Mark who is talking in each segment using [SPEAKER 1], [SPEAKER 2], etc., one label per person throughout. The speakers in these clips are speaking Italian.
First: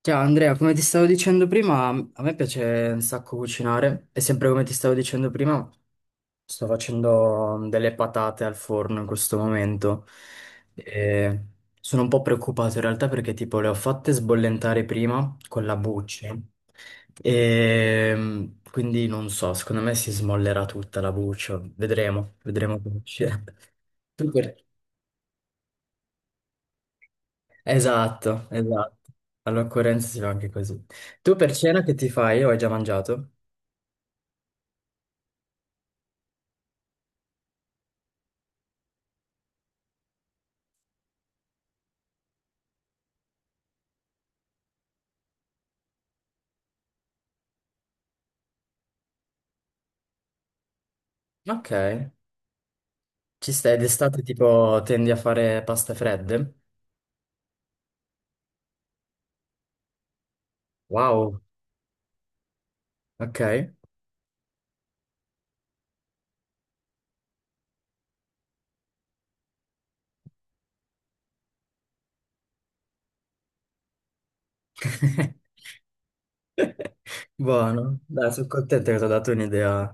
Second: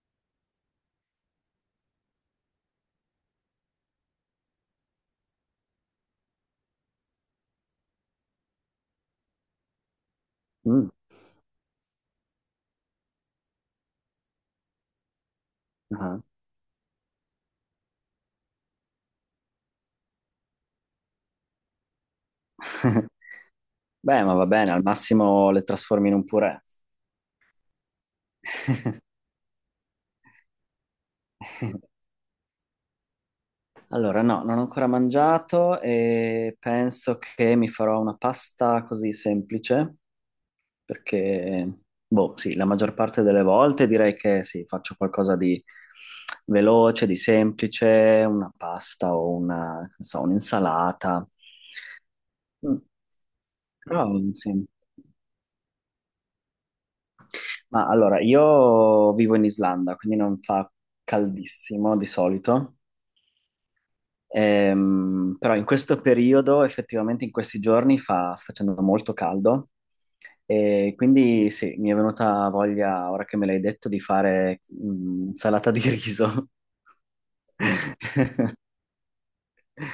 [SPEAKER 1] Ciao Andrea, come ti stavo dicendo prima, a me piace un sacco cucinare e sempre come ti stavo dicendo prima, sto facendo delle patate al forno in questo momento.
[SPEAKER 2] Mm,
[SPEAKER 1] E sono un po' preoccupato in realtà perché tipo le ho fatte sbollentare prima con la
[SPEAKER 2] ah.
[SPEAKER 1] buccia e quindi non so, secondo me si smollerà tutta la buccia, vedremo, vedremo come uscirà.
[SPEAKER 2] Beh,
[SPEAKER 1] Tu
[SPEAKER 2] ma va
[SPEAKER 1] per-
[SPEAKER 2] bene, al massimo le trasformi in un purè.
[SPEAKER 1] Esatto, esatto. All'occorrenza si va anche così. Tu per cena che ti fai o hai già mangiato?
[SPEAKER 2] Allora, no, non ho ancora mangiato e penso che mi farò una pasta così semplice, perché, boh, sì, la maggior parte delle volte direi che sì, faccio qualcosa di veloce, di semplice, una pasta o una, non so, un'insalata.
[SPEAKER 1] Ok,
[SPEAKER 2] Mm,
[SPEAKER 1] ci stai
[SPEAKER 2] però,
[SPEAKER 1] d'estate
[SPEAKER 2] sì.
[SPEAKER 1] tipo tendi a fare paste fredde?
[SPEAKER 2] Ma allora, io vivo in Islanda, quindi non fa
[SPEAKER 1] Wow,
[SPEAKER 2] caldissimo di solito.
[SPEAKER 1] ok.
[SPEAKER 2] Però in questo periodo, effettivamente in questi giorni, fa, sta facendo molto caldo e quindi sì, mi è venuta voglia, ora che me l'hai detto, di fare salata di riso.
[SPEAKER 1] Buono, dai, sono contento che ti ho dato un'idea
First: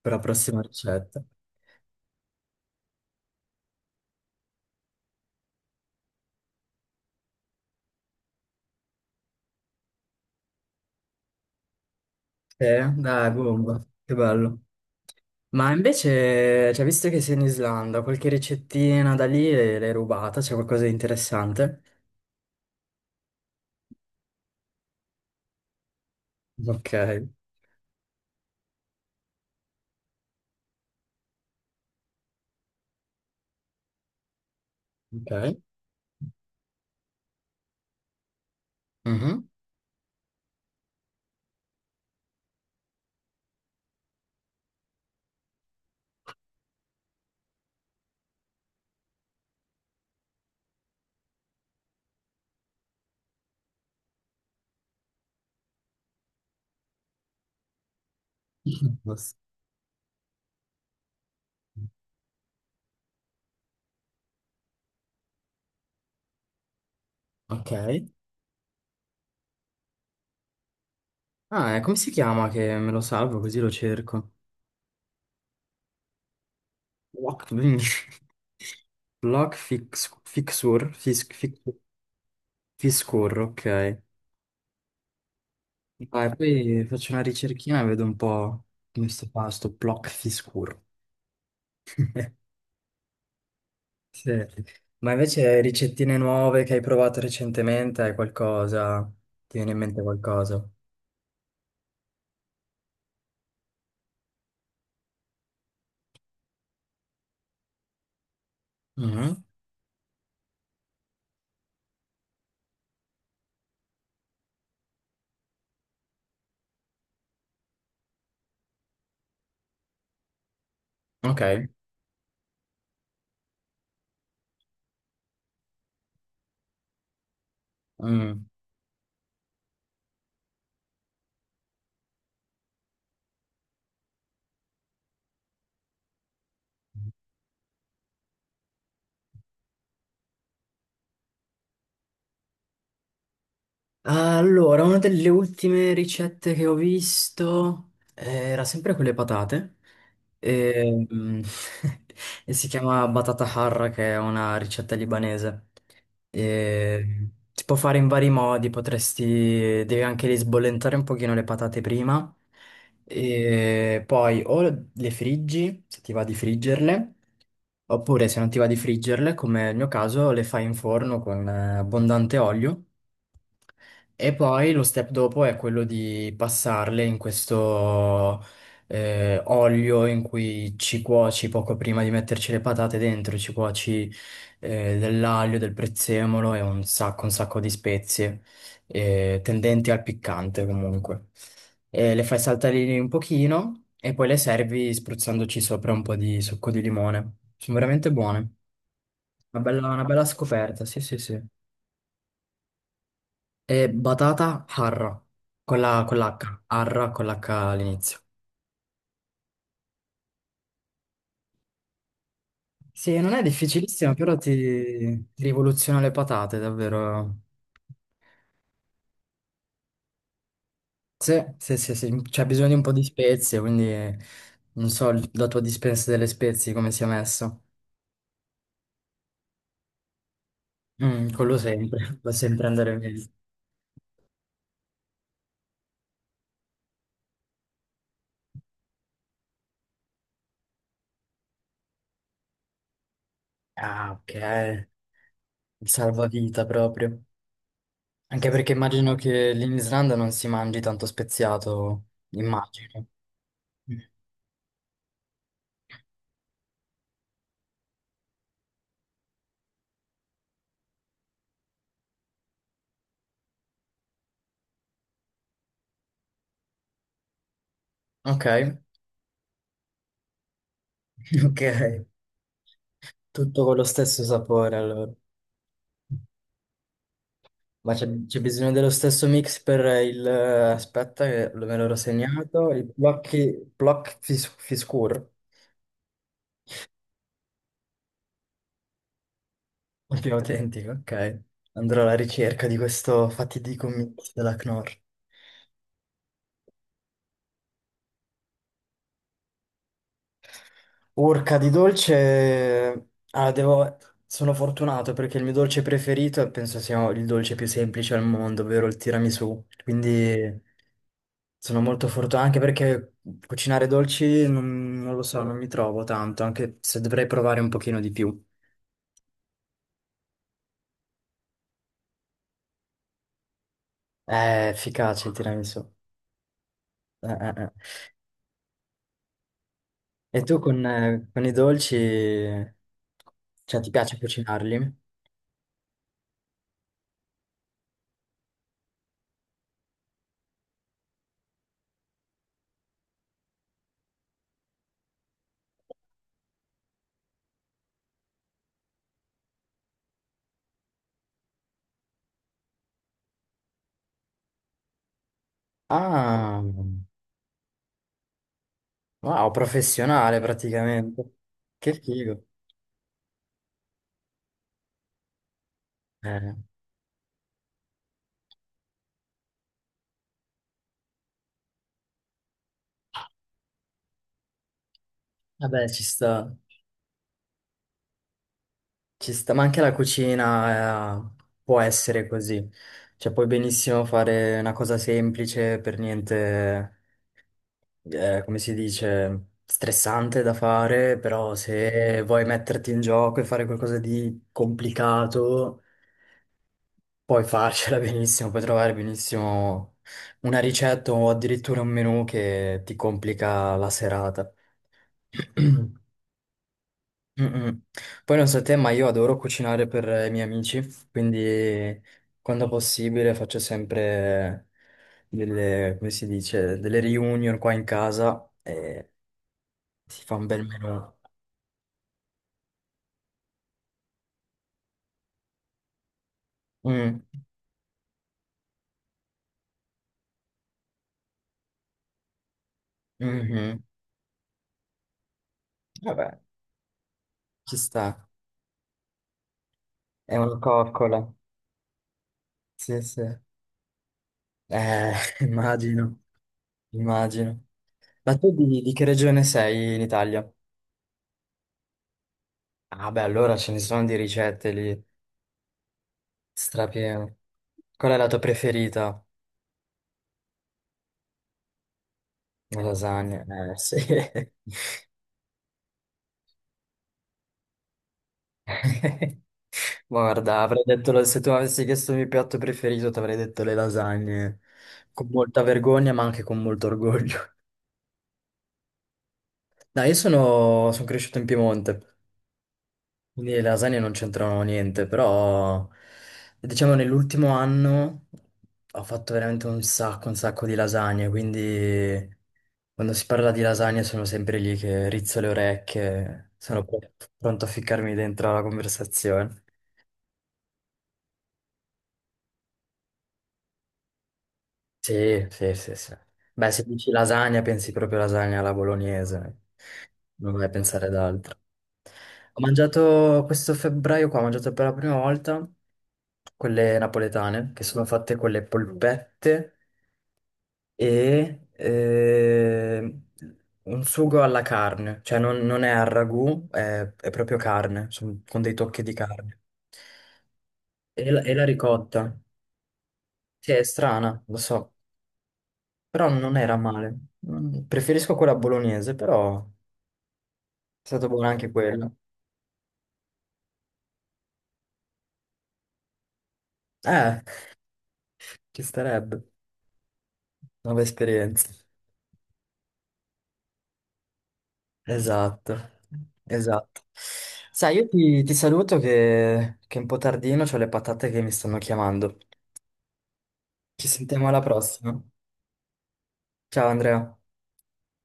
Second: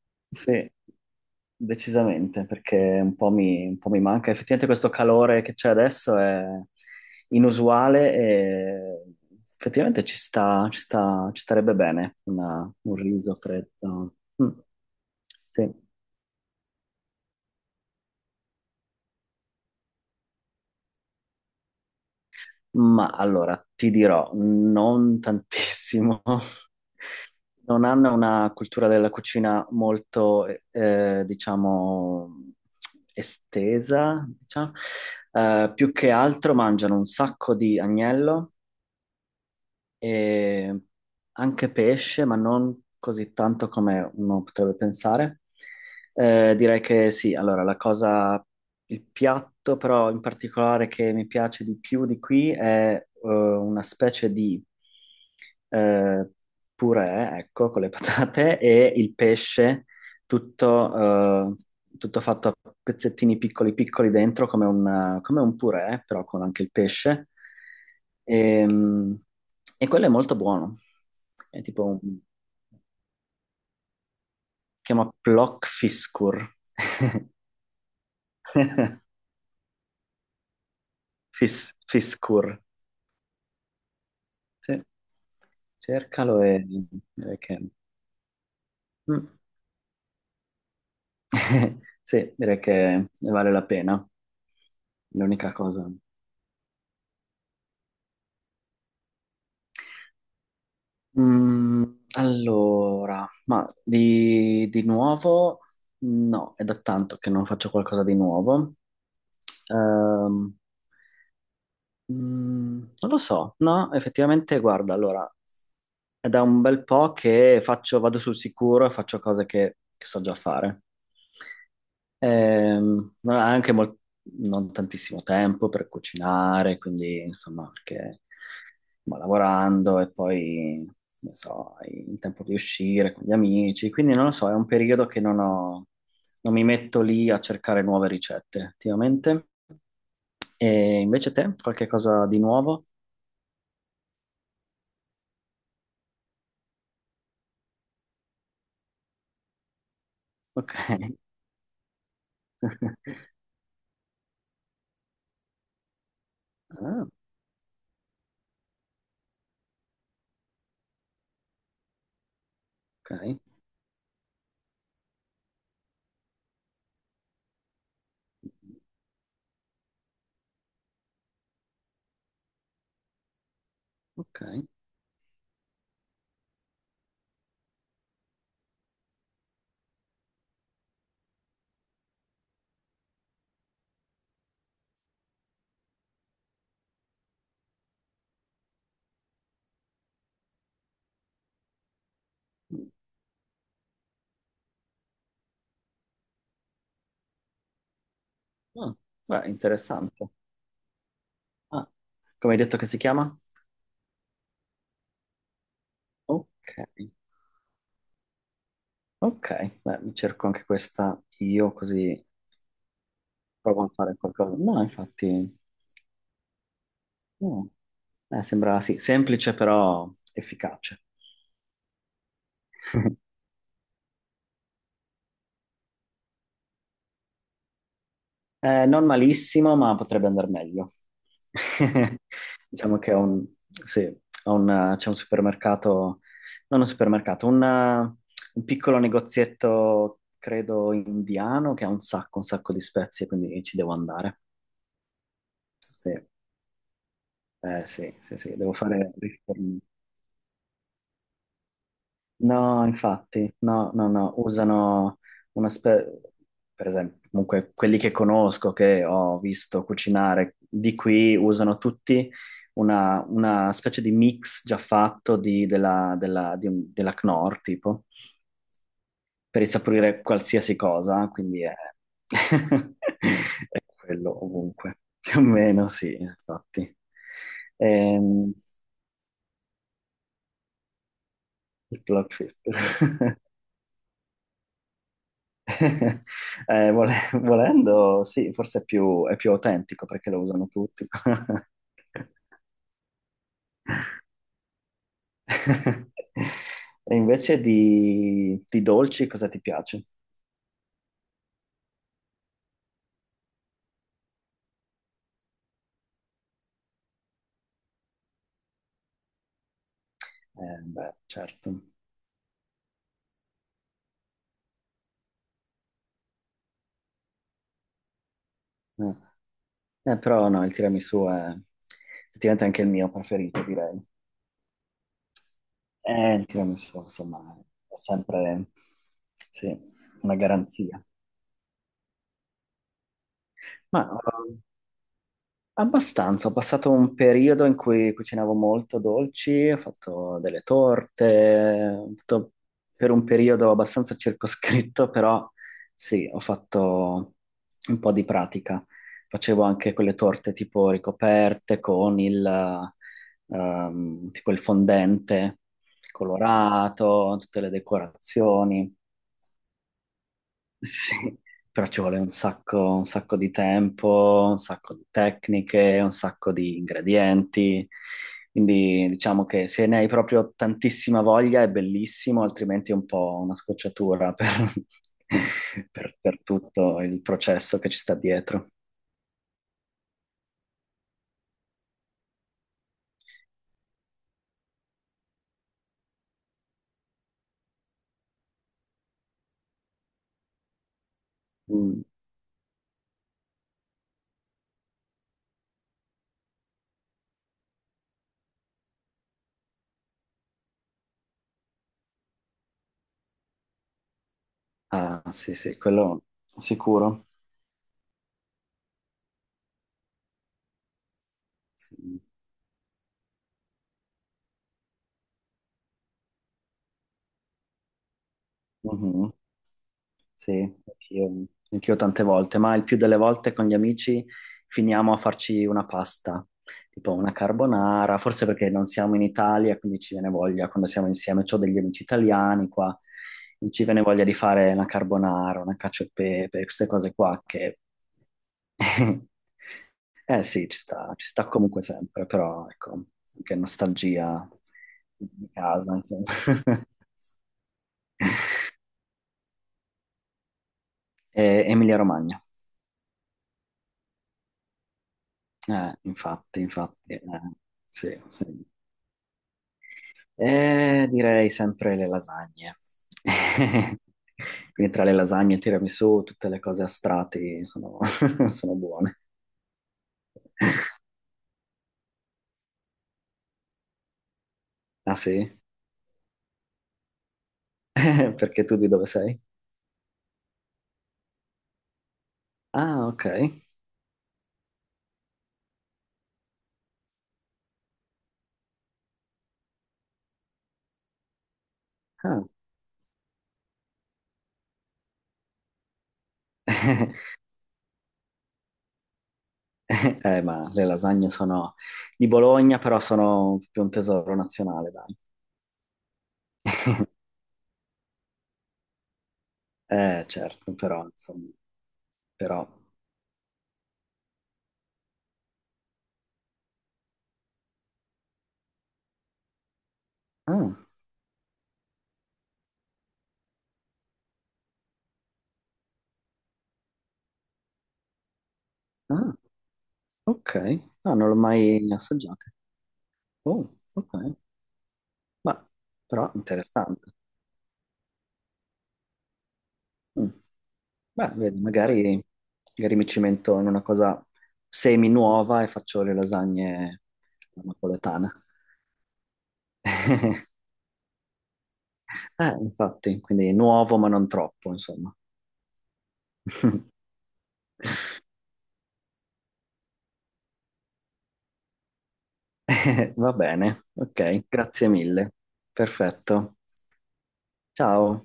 [SPEAKER 1] per la prossima
[SPEAKER 2] Sì,
[SPEAKER 1] ricetta.
[SPEAKER 2] decisamente, perché un po' mi manca. Effettivamente questo calore che c'è adesso è inusuale e effettivamente ci sta, ci starebbe bene un
[SPEAKER 1] Dai,
[SPEAKER 2] riso
[SPEAKER 1] bomba, che
[SPEAKER 2] freddo. Mm,
[SPEAKER 1] bello. Ma
[SPEAKER 2] sì.
[SPEAKER 1] invece, cioè, visto che sei in Islanda, qualche ricettina da lì l'hai rubata? C'è qualcosa di interessante?
[SPEAKER 2] Ma allora, ti dirò, non tantissimo.
[SPEAKER 1] Ok,
[SPEAKER 2] Non hanno una cultura della cucina molto, diciamo, estesa, diciamo.
[SPEAKER 1] ok.
[SPEAKER 2] Più che altro mangiano un sacco di agnello
[SPEAKER 1] Mhm.
[SPEAKER 2] e anche pesce, ma non così tanto come uno potrebbe pensare. Direi che sì, allora la cosa, il piatto però in particolare che mi piace di più di qui è una specie di eh, purè, ecco, con le patate e il pesce tutto, tutto fatto a pezzettini piccoli piccoli dentro, come un purè, però con anche il pesce.
[SPEAKER 1] Ok.
[SPEAKER 2] E, e quello è molto buono. È
[SPEAKER 1] Ah, e
[SPEAKER 2] tipo
[SPEAKER 1] come
[SPEAKER 2] un
[SPEAKER 1] si chiama
[SPEAKER 2] si
[SPEAKER 1] che me lo salvo così lo cerco?
[SPEAKER 2] chiama Plock Fiskur.
[SPEAKER 1] لوك لوك
[SPEAKER 2] Fiskur.
[SPEAKER 1] fixure, ok.
[SPEAKER 2] Sì.
[SPEAKER 1] Dai,
[SPEAKER 2] Cercalo e
[SPEAKER 1] poi faccio una
[SPEAKER 2] direi che
[SPEAKER 1] ricerchina e vedo un po' come sto
[SPEAKER 2] Mm.
[SPEAKER 1] fa sto block fixure.
[SPEAKER 2] Sì, direi che ne vale la pena.
[SPEAKER 1] Sì. Ma
[SPEAKER 2] L'unica
[SPEAKER 1] invece
[SPEAKER 2] cosa.
[SPEAKER 1] ricettine nuove che hai provato recentemente, hai qualcosa? Ti viene in mente qualcosa?
[SPEAKER 2] Mm, allora, ma di nuovo no, è da tanto che non faccio qualcosa di nuovo.
[SPEAKER 1] Mhm.
[SPEAKER 2] Ehm, non lo so, no, effettivamente, guarda, allora, è da un bel po' che faccio, vado sul sicuro e faccio cose che so già fare.
[SPEAKER 1] Ok.
[SPEAKER 2] Non ha anche mol- non tantissimo tempo per cucinare, quindi insomma, perché
[SPEAKER 1] Mm.
[SPEAKER 2] va lavorando e poi, non so, hai il tempo di uscire con gli amici, quindi non lo so, è un periodo che non mi metto lì a cercare nuove ricette attivamente. E invece te, qualche cosa di nuovo?
[SPEAKER 1] Allora, una delle ultime ricette che ho visto era sempre con le patate
[SPEAKER 2] Ok.
[SPEAKER 1] e, e si chiama batata harra, che è una ricetta libanese.
[SPEAKER 2] Ah,
[SPEAKER 1] E si può fare in vari modi, potresti, devi anche lì sbollentare un pochino le patate prima
[SPEAKER 2] ok,
[SPEAKER 1] e poi o le friggi, se ti va di friggerle, oppure se non ti va di friggerle, come nel mio caso, le fai in forno con abbondante olio. E
[SPEAKER 2] ok.
[SPEAKER 1] poi lo step dopo è quello di passarle in questo olio in cui ci cuoci poco prima di metterci le patate dentro, ci cuoci dell'aglio, del prezzemolo e un sacco di spezie tendenti al piccante comunque. E le fai saltare lì un pochino e poi le servi spruzzandoci sopra un po' di succo di limone. Sono veramente buone.
[SPEAKER 2] Ah, beh,
[SPEAKER 1] Una bella
[SPEAKER 2] interessante.
[SPEAKER 1] scoperta, sì, sì, sì.
[SPEAKER 2] Ah, come hai detto che si chiama?
[SPEAKER 1] È batata harra, con l'H,
[SPEAKER 2] Ok.
[SPEAKER 1] harra con l'H all'inizio.
[SPEAKER 2] Ok, beh, mi cerco anche questa io così
[SPEAKER 1] Sì, non è
[SPEAKER 2] provo a
[SPEAKER 1] difficilissima,
[SPEAKER 2] fare
[SPEAKER 1] però ti
[SPEAKER 2] qualcosa. No,
[SPEAKER 1] ti
[SPEAKER 2] infatti,
[SPEAKER 1] rivoluziona le patate, davvero.
[SPEAKER 2] no. Sembra sì, semplice però efficace.
[SPEAKER 1] Sì, sì, sì, sì, c'è bisogno di un po' di spezie, quindi non so la tua dispensa delle spezie come sia messa.
[SPEAKER 2] Non malissimo, ma potrebbe andare meglio.
[SPEAKER 1] Mm, quello sempre, va sempre andare
[SPEAKER 2] Diciamo che è
[SPEAKER 1] bene.
[SPEAKER 2] un, sì, è un, c'è un supermercato, non un supermercato, un piccolo negozietto, credo, indiano che ha un sacco di spezie, quindi ci devo
[SPEAKER 1] Ah, ok,
[SPEAKER 2] andare.
[SPEAKER 1] il
[SPEAKER 2] Sì,
[SPEAKER 1] salvavita proprio.
[SPEAKER 2] sì, sì,
[SPEAKER 1] Anche
[SPEAKER 2] sì,
[SPEAKER 1] perché
[SPEAKER 2] devo fare
[SPEAKER 1] immagino che lì in
[SPEAKER 2] riforme.
[SPEAKER 1] Islanda non si mangi tanto speziato,
[SPEAKER 2] No,
[SPEAKER 1] immagino.
[SPEAKER 2] infatti, no,
[SPEAKER 1] Mm.
[SPEAKER 2] no, no, usano una spe- per esempio, comunque quelli che conosco, che ho visto cucinare di qui, usano tutti una specie di mix già fatto della, della Knorr, tipo,
[SPEAKER 1] Ok,
[SPEAKER 2] per insaporire qualsiasi cosa,
[SPEAKER 1] ok.
[SPEAKER 2] quindi è,
[SPEAKER 1] Tutto con
[SPEAKER 2] è
[SPEAKER 1] lo stesso
[SPEAKER 2] quello
[SPEAKER 1] sapore,
[SPEAKER 2] ovunque,
[SPEAKER 1] allora.
[SPEAKER 2] più o meno, sì, infatti.
[SPEAKER 1] Ma c'è
[SPEAKER 2] Ehm,
[SPEAKER 1] bisogno dello stesso mix Aspetta, che me l'ero
[SPEAKER 2] il plot twist.
[SPEAKER 1] segnato. Il Fiskur,
[SPEAKER 2] Volendo, sì, forse è più autentico
[SPEAKER 1] il
[SPEAKER 2] perché
[SPEAKER 1] più
[SPEAKER 2] lo usano
[SPEAKER 1] autentico,
[SPEAKER 2] tutti.
[SPEAKER 1] ok. Andrò alla ricerca di questo fatidico mix della Knorr.
[SPEAKER 2] E invece di dolci cosa ti piace?
[SPEAKER 1] Urca di dolce... Ah, devo... Sono fortunato perché il mio dolce preferito penso sia il dolce più semplice al mondo, ovvero il tiramisù. Quindi...
[SPEAKER 2] Beh, certo.
[SPEAKER 1] Sono molto fortunato anche perché cucinare dolci non lo so, non mi trovo tanto, anche se dovrei provare un pochino di più.
[SPEAKER 2] Eh, però no, il tiramisù è effettivamente anche il mio preferito, direi.
[SPEAKER 1] È efficace il tiramisù.
[SPEAKER 2] Il tiramisù, insomma,
[SPEAKER 1] Eh.
[SPEAKER 2] è sempre, sì, una
[SPEAKER 1] E tu
[SPEAKER 2] garanzia.
[SPEAKER 1] con i dolci, cioè ti
[SPEAKER 2] Ma
[SPEAKER 1] piace
[SPEAKER 2] eh,
[SPEAKER 1] cucinarli?
[SPEAKER 2] abbastanza, ho passato un periodo in cui cucinavo molto dolci, ho fatto delle torte, ho fatto per un periodo abbastanza circoscritto, però sì, ho fatto un po' di pratica. Facevo anche quelle torte tipo ricoperte con il, tipo il fondente
[SPEAKER 1] Ah,
[SPEAKER 2] colorato, tutte le decorazioni.
[SPEAKER 1] wow, professionale praticamente.
[SPEAKER 2] Sì, però
[SPEAKER 1] Che
[SPEAKER 2] ci vuole
[SPEAKER 1] figo.
[SPEAKER 2] un sacco di tempo, un sacco di tecniche, un sacco
[SPEAKER 1] Eh,
[SPEAKER 2] di ingredienti. Quindi diciamo che se ne hai proprio tantissima voglia è bellissimo, altrimenti è un po' una scocciatura per,
[SPEAKER 1] vabbè,
[SPEAKER 2] per tutto il processo che ci sta dietro.
[SPEAKER 1] ci sta, ma anche la cucina, può essere così. Cioè, puoi benissimo fare una cosa semplice, per niente come si dice, stressante da fare, però
[SPEAKER 2] Mm.
[SPEAKER 1] se vuoi metterti in gioco e fare qualcosa di complicato, puoi farcela benissimo, puoi trovare benissimo una ricetta o addirittura un menù che ti complica la serata.
[SPEAKER 2] Ah, sì, sì, quello sicuro.
[SPEAKER 1] Mm-mm. Poi non so te, ma io adoro cucinare per i miei amici, quindi
[SPEAKER 2] Sì.
[SPEAKER 1] quando possibile faccio sempre delle, come si dice, delle reunion qua in casa e
[SPEAKER 2] Mm-hmm.
[SPEAKER 1] si fa un
[SPEAKER 2] Sì,
[SPEAKER 1] bel menù.
[SPEAKER 2] anch'io anch'io tante volte, ma il più delle volte con gli amici finiamo a farci una pasta, tipo
[SPEAKER 1] Mm,
[SPEAKER 2] una carbonara, forse perché non siamo in Italia, quindi ci viene voglia quando siamo insieme. Ho degli amici italiani qua, e
[SPEAKER 1] mhm.
[SPEAKER 2] ci viene voglia di fare una carbonara, una cacio e
[SPEAKER 1] Vabbè,
[SPEAKER 2] pepe, queste cose qua
[SPEAKER 1] ci
[SPEAKER 2] che
[SPEAKER 1] sta. È
[SPEAKER 2] Eh
[SPEAKER 1] una
[SPEAKER 2] sì, ci
[SPEAKER 1] coccola.
[SPEAKER 2] sta comunque sempre, però
[SPEAKER 1] Sì,
[SPEAKER 2] ecco,
[SPEAKER 1] sì.
[SPEAKER 2] che nostalgia
[SPEAKER 1] Eh,
[SPEAKER 2] di casa,
[SPEAKER 1] immagino,
[SPEAKER 2] insomma.
[SPEAKER 1] immagino. Ma tu di che regione sei in Italia?
[SPEAKER 2] Emilia Romagna.
[SPEAKER 1] Ah, beh, allora ce ne sono di ricette lì,
[SPEAKER 2] Infatti, infatti,
[SPEAKER 1] strapieno. Qual è
[SPEAKER 2] sì,
[SPEAKER 1] la tua
[SPEAKER 2] sì.
[SPEAKER 1] preferita?
[SPEAKER 2] Direi sempre le lasagne.
[SPEAKER 1] Le lasagne. Sì.
[SPEAKER 2] Quindi tra le lasagne, il tiramisù, tutte le cose a strati sono, sono buone.
[SPEAKER 1] Guarda, avrei detto, se tu avessi chiesto il mio piatto preferito, ti avrei detto le lasagne.
[SPEAKER 2] Ah
[SPEAKER 1] Con
[SPEAKER 2] sì?
[SPEAKER 1] molta vergogna, ma anche con molto orgoglio.
[SPEAKER 2] Perché tu di dove sei?
[SPEAKER 1] No, io sono, cresciuto in Piemonte.
[SPEAKER 2] Ah, ok.
[SPEAKER 1] Quindi le lasagne non c'entrano niente, però diciamo nell'ultimo anno ho fatto veramente un sacco di lasagne, quindi
[SPEAKER 2] Ah.
[SPEAKER 1] quando si parla di lasagne sono sempre lì che rizzo le orecchie, sono pr- pronto a ficcarmi dentro la conversazione.
[SPEAKER 2] Ma le lasagne sono di Bologna, però sono più un tesoro nazionale, dai.
[SPEAKER 1] Sì, sì, sì, sì. Beh, se dici lasagna pensi proprio lasagna alla bolognese. Non vai a
[SPEAKER 2] Certo, però,
[SPEAKER 1] pensare ad
[SPEAKER 2] insomma,
[SPEAKER 1] altro. Ho
[SPEAKER 2] però
[SPEAKER 1] mangiato questo febbraio qua, ho mangiato per la prima volta quelle napoletane, che sono fatte con le polpette
[SPEAKER 2] Ah,
[SPEAKER 1] e un sugo alla carne, cioè non è al ragù, è proprio carne, con dei tocchi di
[SPEAKER 2] ah,
[SPEAKER 1] carne.
[SPEAKER 2] ok. Ah, non
[SPEAKER 1] E
[SPEAKER 2] l'ho
[SPEAKER 1] la, e la
[SPEAKER 2] mai
[SPEAKER 1] ricotta,
[SPEAKER 2] assaggiate. Oh,
[SPEAKER 1] sì, è
[SPEAKER 2] ok.
[SPEAKER 1] strana, lo so,
[SPEAKER 2] Ma
[SPEAKER 1] però
[SPEAKER 2] però
[SPEAKER 1] non era
[SPEAKER 2] interessante.
[SPEAKER 1] male. Preferisco quella bolognese, però è
[SPEAKER 2] Mm.
[SPEAKER 1] stata
[SPEAKER 2] Beh,
[SPEAKER 1] buona
[SPEAKER 2] vedi,
[SPEAKER 1] anche quella.
[SPEAKER 2] magari, magari mi cimento in una cosa semi nuova e faccio le lasagne
[SPEAKER 1] Eh,
[SPEAKER 2] napoletane.
[SPEAKER 1] ci starebbe. Nuove esperienze.
[SPEAKER 2] Infatti, quindi nuovo ma non troppo, insomma.
[SPEAKER 1] Esatto, esatto. Sai, io ti saluto che è un po' tardino, ho le patate che mi stanno chiamando.
[SPEAKER 2] Va bene,
[SPEAKER 1] Ci
[SPEAKER 2] ok,
[SPEAKER 1] sentiamo alla
[SPEAKER 2] grazie
[SPEAKER 1] prossima.
[SPEAKER 2] mille. Perfetto.
[SPEAKER 1] Ciao Andrea.
[SPEAKER 2] Ciao.